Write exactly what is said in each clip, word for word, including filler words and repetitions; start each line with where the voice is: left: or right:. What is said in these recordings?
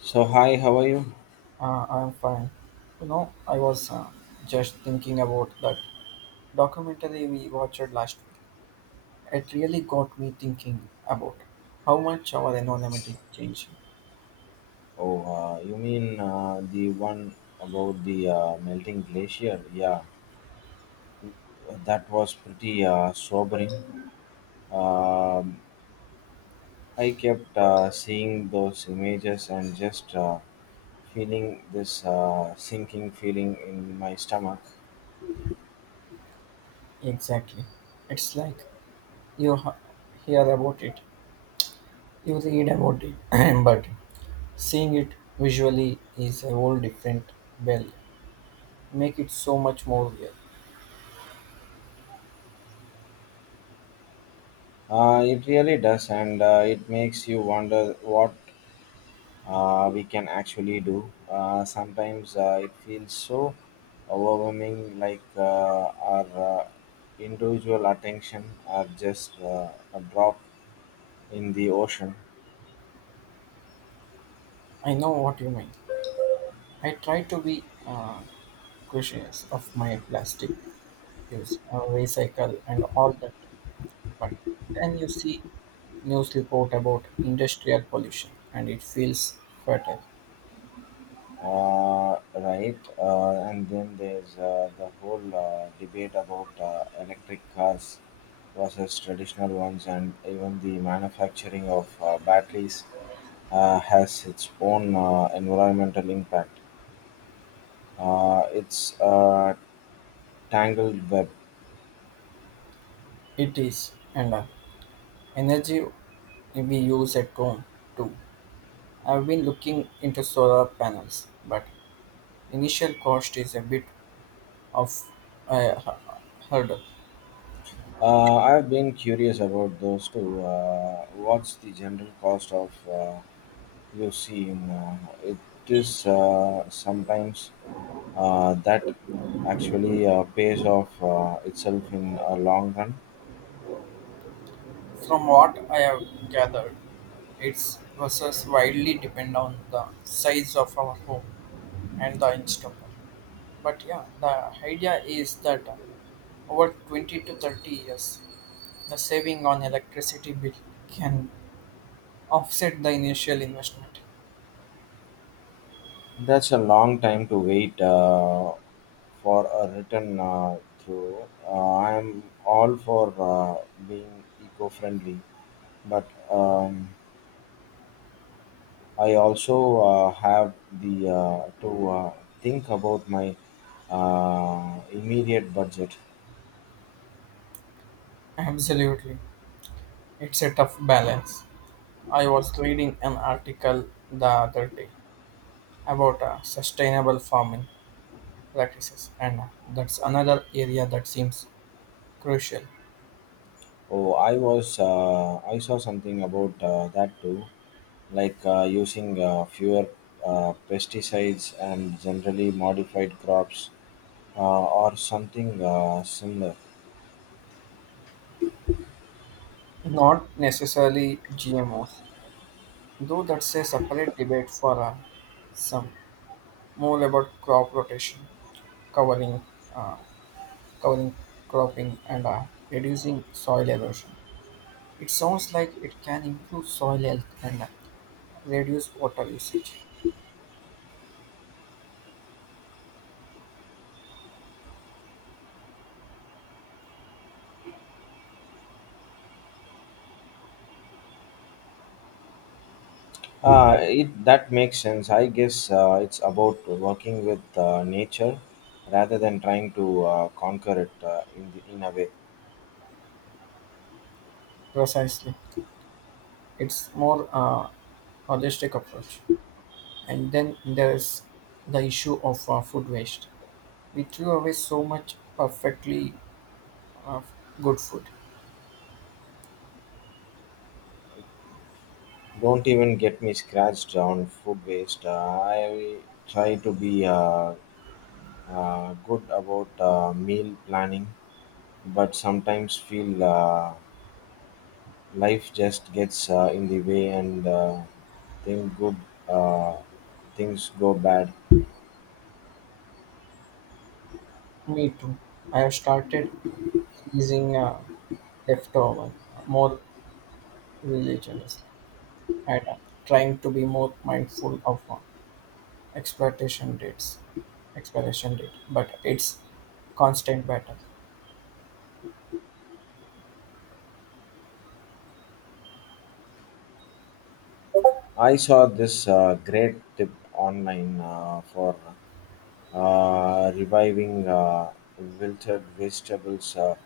left: So hi, how are you?
right: Uh, I'm fine. You know, I was uh, just thinking about that documentary we watched last week. It really got me thinking about how much our environment is changing.
left: Oh, uh, you mean uh, the one about the uh, melting glacier? Yeah, that was pretty uh, sobering. Um, I kept uh, seeing those images and just uh, feeling this uh, sinking feeling in my stomach.
right: Exactly. It's like you ha- hear about it, you read about it, but seeing it visually is a whole different bell. Make it so much more real.
left: Uh, it really does, and uh, it makes you wonder what uh, we can actually do. Uh, sometimes uh, it feels so overwhelming, like uh, our uh, individual attention are just uh, a drop in the ocean,
right: I know what you mean. I try to be uh, questions of my plastic use, uh, recycle, and all that. But then you see news report about industrial pollution, and it feels fatal.
left: uh, right? Uh, and then there's uh, the whole uh, debate about uh, electric cars versus traditional ones, and even the manufacturing of uh, batteries uh, has its own uh, environmental impact. Uh, it's uh, Tangled Web.
right: It is, and uh, energy we use at home too. I've been looking into solar panels, but initial cost is a bit of a hu- hurdle.
left: Uh, I've been curious about those too. Uh, what's the general cost of uh, you see? In uh, it is uh, sometimes uh, that actually uh, pays off uh, itself in a long run.
right: From what I have gathered, its versus widely depend on the size of our home and the install. But yeah, the idea is that over twenty to thirty years, the saving on electricity bill can offset the initial investment.
left: That's a long time to wait uh, for a return uh, through. Uh, I'm all for uh, being eco-friendly, but um, I also uh, have the uh, to uh, think about my uh, immediate budget.
right: Absolutely. It's a tough balance. I was reading an article the other day about uh, sustainable farming practices, and that's another area that seems crucial.
left: Oh, I was uh, I saw something about uh, that too, like uh, using uh, fewer uh, pesticides and generally modified crops uh, or something uh, similar.
right: Not necessarily G M Os, though that's a separate debate for uh, some more about crop rotation, covering, uh, covering cropping, and uh, reducing soil erosion. It sounds like it can improve soil health and uh, reduce water usage.
left: Uh, it that makes sense. I guess uh, it's about working with uh, nature rather than trying to uh, conquer it uh, in the, in a way.
right: Precisely, it's more uh, holistic approach. And then there's the issue of uh, food waste. We threw away so much perfectly uh, good food.
left: Don't even get me scratched on food waste. Uh, I try to be uh, uh, good about uh, meal planning, but sometimes feel uh, life just gets uh, in the way and uh, thing good uh, things go bad.
right: Me too. I have started using uh, leftover more religiously and uh, trying to be more mindful of uh, exploitation dates, expiration date. But it's constant battle.
left: I saw this uh, great tip online uh, for uh, reviving uh, wilted vegetables. Uh,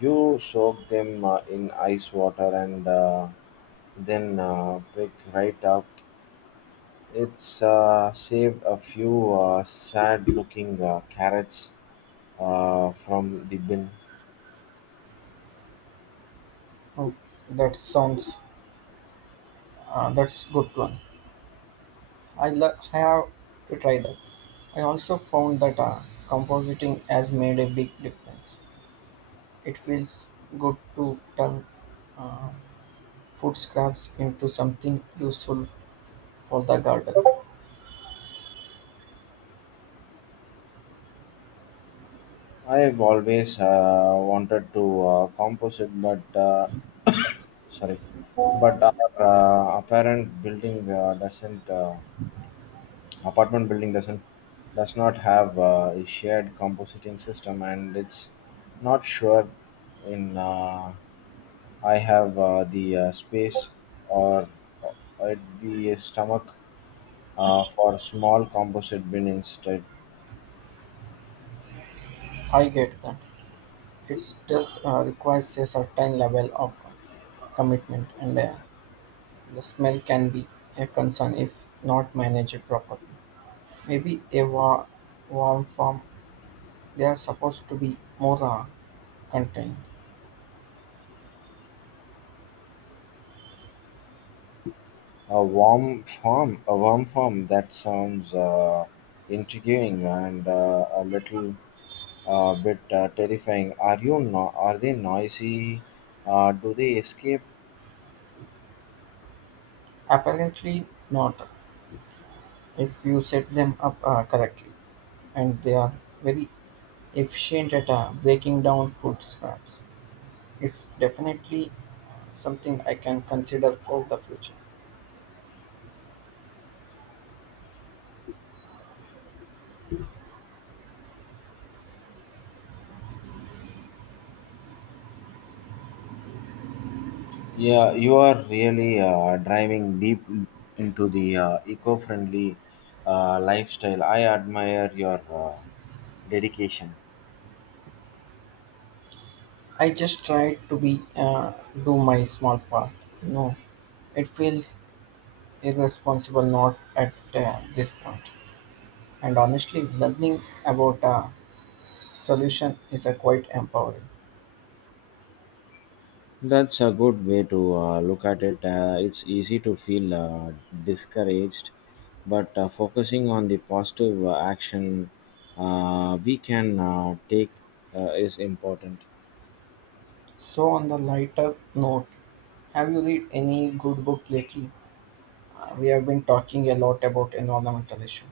left: You soak them uh, in ice water and uh, Then uh, pick right up. It's uh, saved a few uh, sad-looking uh, carrots uh, from the bin.
right: Oh, that sounds uh, that's good one. I lo- I have to try that. I also found that uh, compositing has made a big difference. It feels good to turn food scraps into something useful for the garden.
left: I've always uh, wanted to uh, compose it, but uh, sorry, but our uh, apparent building uh, doesn't uh, apartment building doesn't does not have uh, a shared compositing system, and it's not sure in uh, I have uh, the uh, space or uh, at the stomach uh, for small composite bin instead.
right: I get that. It does uh, requires a certain level of commitment, and uh, the smell can be a concern if not managed properly. Maybe a wa- warm form they are supposed to be more uh, contained.
left: A warm form, a warm form that sounds uh, intriguing and uh, a little uh, bit uh, terrifying. Are you no- Are they noisy? Uh, do they escape?
right: Apparently not. If you set them up uh, correctly, and they are very efficient at uh, breaking down food scraps. It's definitely something I can consider for the future.
left: Yeah, you are really uh, driving deep into the uh, eco-friendly uh, lifestyle. I admire your uh, dedication.
right: I just try to be uh, do my small part. No, it feels irresponsible not at uh, this point. And honestly, learning about a solution is a quite empowering.
left: That's a good way to uh, look at it. Uh, it's easy to feel uh, discouraged, but uh, focusing on the positive uh, action uh, we can uh, take uh, is important.
right: So on the lighter note, have you read any good book lately? Uh, we have been talking a lot about environmental issue.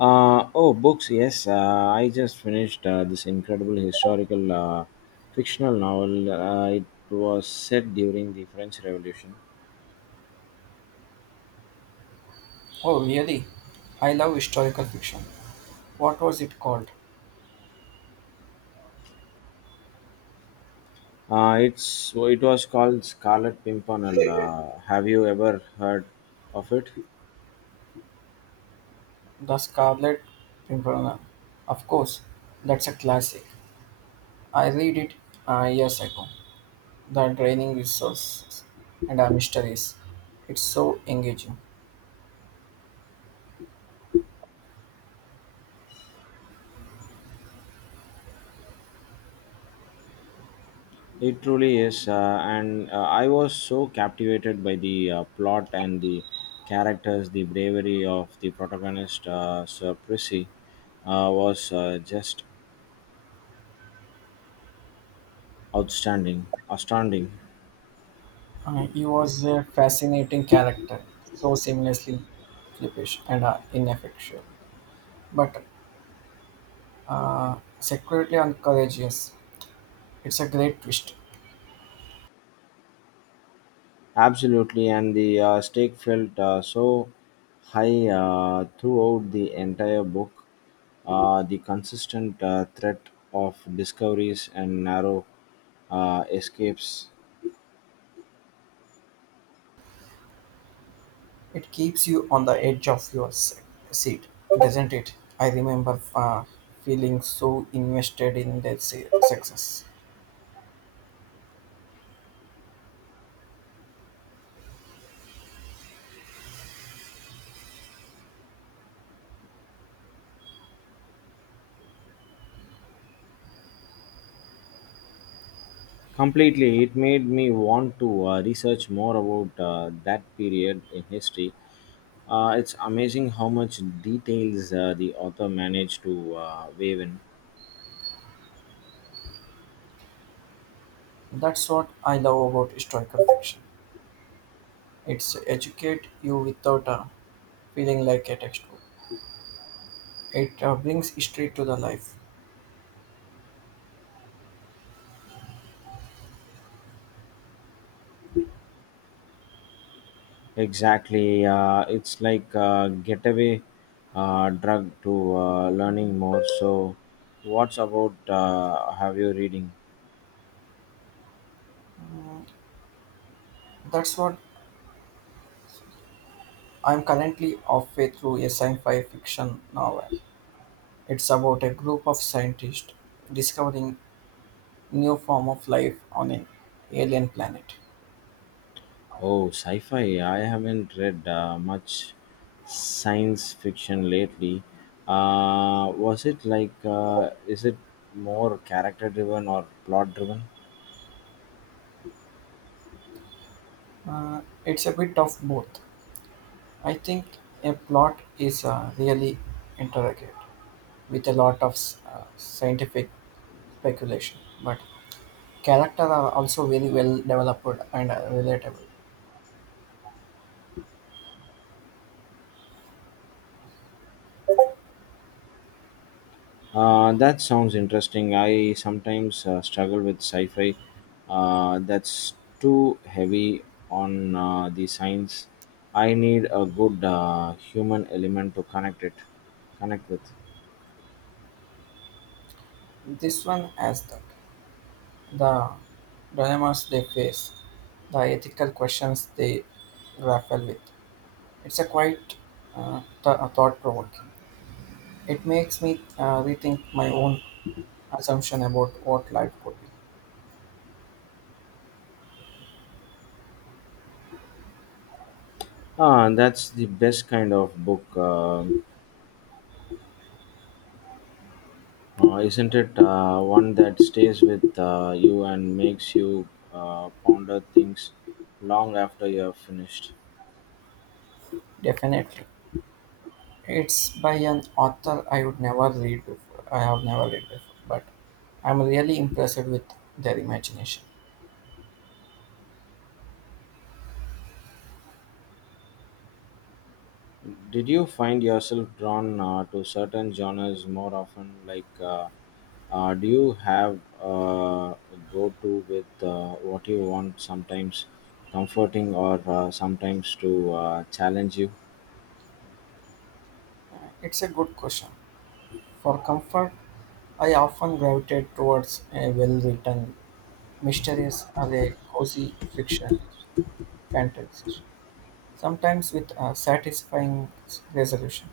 left: Uh, oh, books, yes. Uh, I just finished uh, this incredible historical uh, fictional novel. Uh, it was set during the French Revolution.
right: Oh, really? I love historical fiction. What was it called?
left: Uh, it's it was called Scarlet Pimpernel. Uh, have you ever heard of it?
right: The Scarlet Pimpernel. Of course, that's a classic. I read it uh, years ago. The draining resources and our mysteries. It's so engaging.
left: It truly is, uh, and uh, I was so captivated by the uh, plot and the characters. The bravery of the protagonist, uh, Sir Prissy, uh, was uh, just outstanding, astounding,
right: Uh, he was a fascinating character, so seamlessly flippish and uh, ineffectual, but secretly courageous. It's a great twist.
left: absolutely. And the uh, stake felt uh, so high uh, throughout the entire book. Uh, the consistent uh, threat of discoveries and narrow uh, escapes
right: It keeps you on the edge of your se- seat, doesn't it? I remember uh, feeling so invested in their se- success.
left: completely, it made me want to uh, research more about uh, that period in history. Uh, it's amazing how much details uh, the author managed to uh, weave in.
right: That's what I love about historical fiction. It's educate you without uh, feeling like a textbook. It uh, brings history to the life.
left: Exactly, uh, it's like a getaway uh, drug to uh, learning more. So, what's about uh, have you reading?
right: That's what I'm currently halfway through a sci-fi fiction novel. It's about a group of scientists discovering new form of life on an alien planet.
left: Oh, sci-fi. I haven't read uh, much science fiction lately. Uh, was it like, uh, is it more character driven or plot driven?
right: Uh, it's a bit of both. I think a plot is uh, really intricate with a lot of s- uh, scientific speculation, but characters are also very well developed and uh, relatable.
left: Uh, that sounds interesting. I sometimes uh, struggle with sci-fi uh, that's too heavy on uh, the science. I need a good uh, human element to connect it, connect with.
right: This one has that. The dilemmas they face, the ethical questions they grapple with. It's a quite uh, th- thought provoking. It makes me uh, rethink my own assumption about what life could be.
left: Ah, that's the best kind of book. Uh, Uh, isn't it uh, one that stays with uh, you and makes you uh, ponder things long after you have finished?
right: Definitely. It's by an author I would never read before. I have never read before, but I'm really impressed with their imagination.
left: Did you find yourself drawn uh, to certain genres more often? Like, uh, uh, do you have uh, a go to with uh, what you want sometimes comforting or uh, sometimes to uh, challenge you?
right: It's a good question. For comfort, I often gravitate towards a well written Mysteries are a cozy fictional fantasy, sometimes with a satisfying resolution.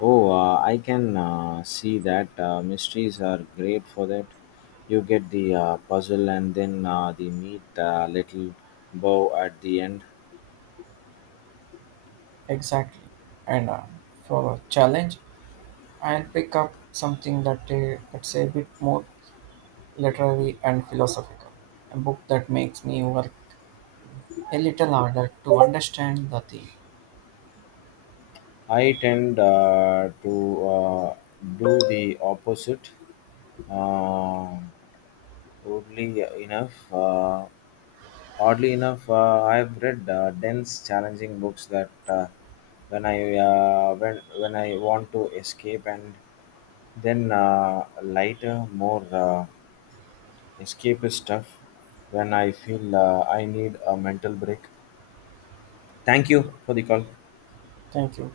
left: Oh, uh, I can uh, see that uh, mysteries are great for that. You get the uh, puzzle and then uh, the neat uh, little bow at the end.
right: Exactly. And uh, for a challenge, I'll pick up something that uh, that's a bit more literary and philosophical. A book that makes me work a little harder to understand the theme.
left: I tend uh, to uh, do the opposite. Uh, oddly enough, uh, Oddly enough, uh, I've read uh, dense, challenging books that uh, when I uh, when when I want to escape, and then uh, lighter, more uh, escapist stuff when I feel uh, I need a mental break. Thank you for the call.
right: Thank you.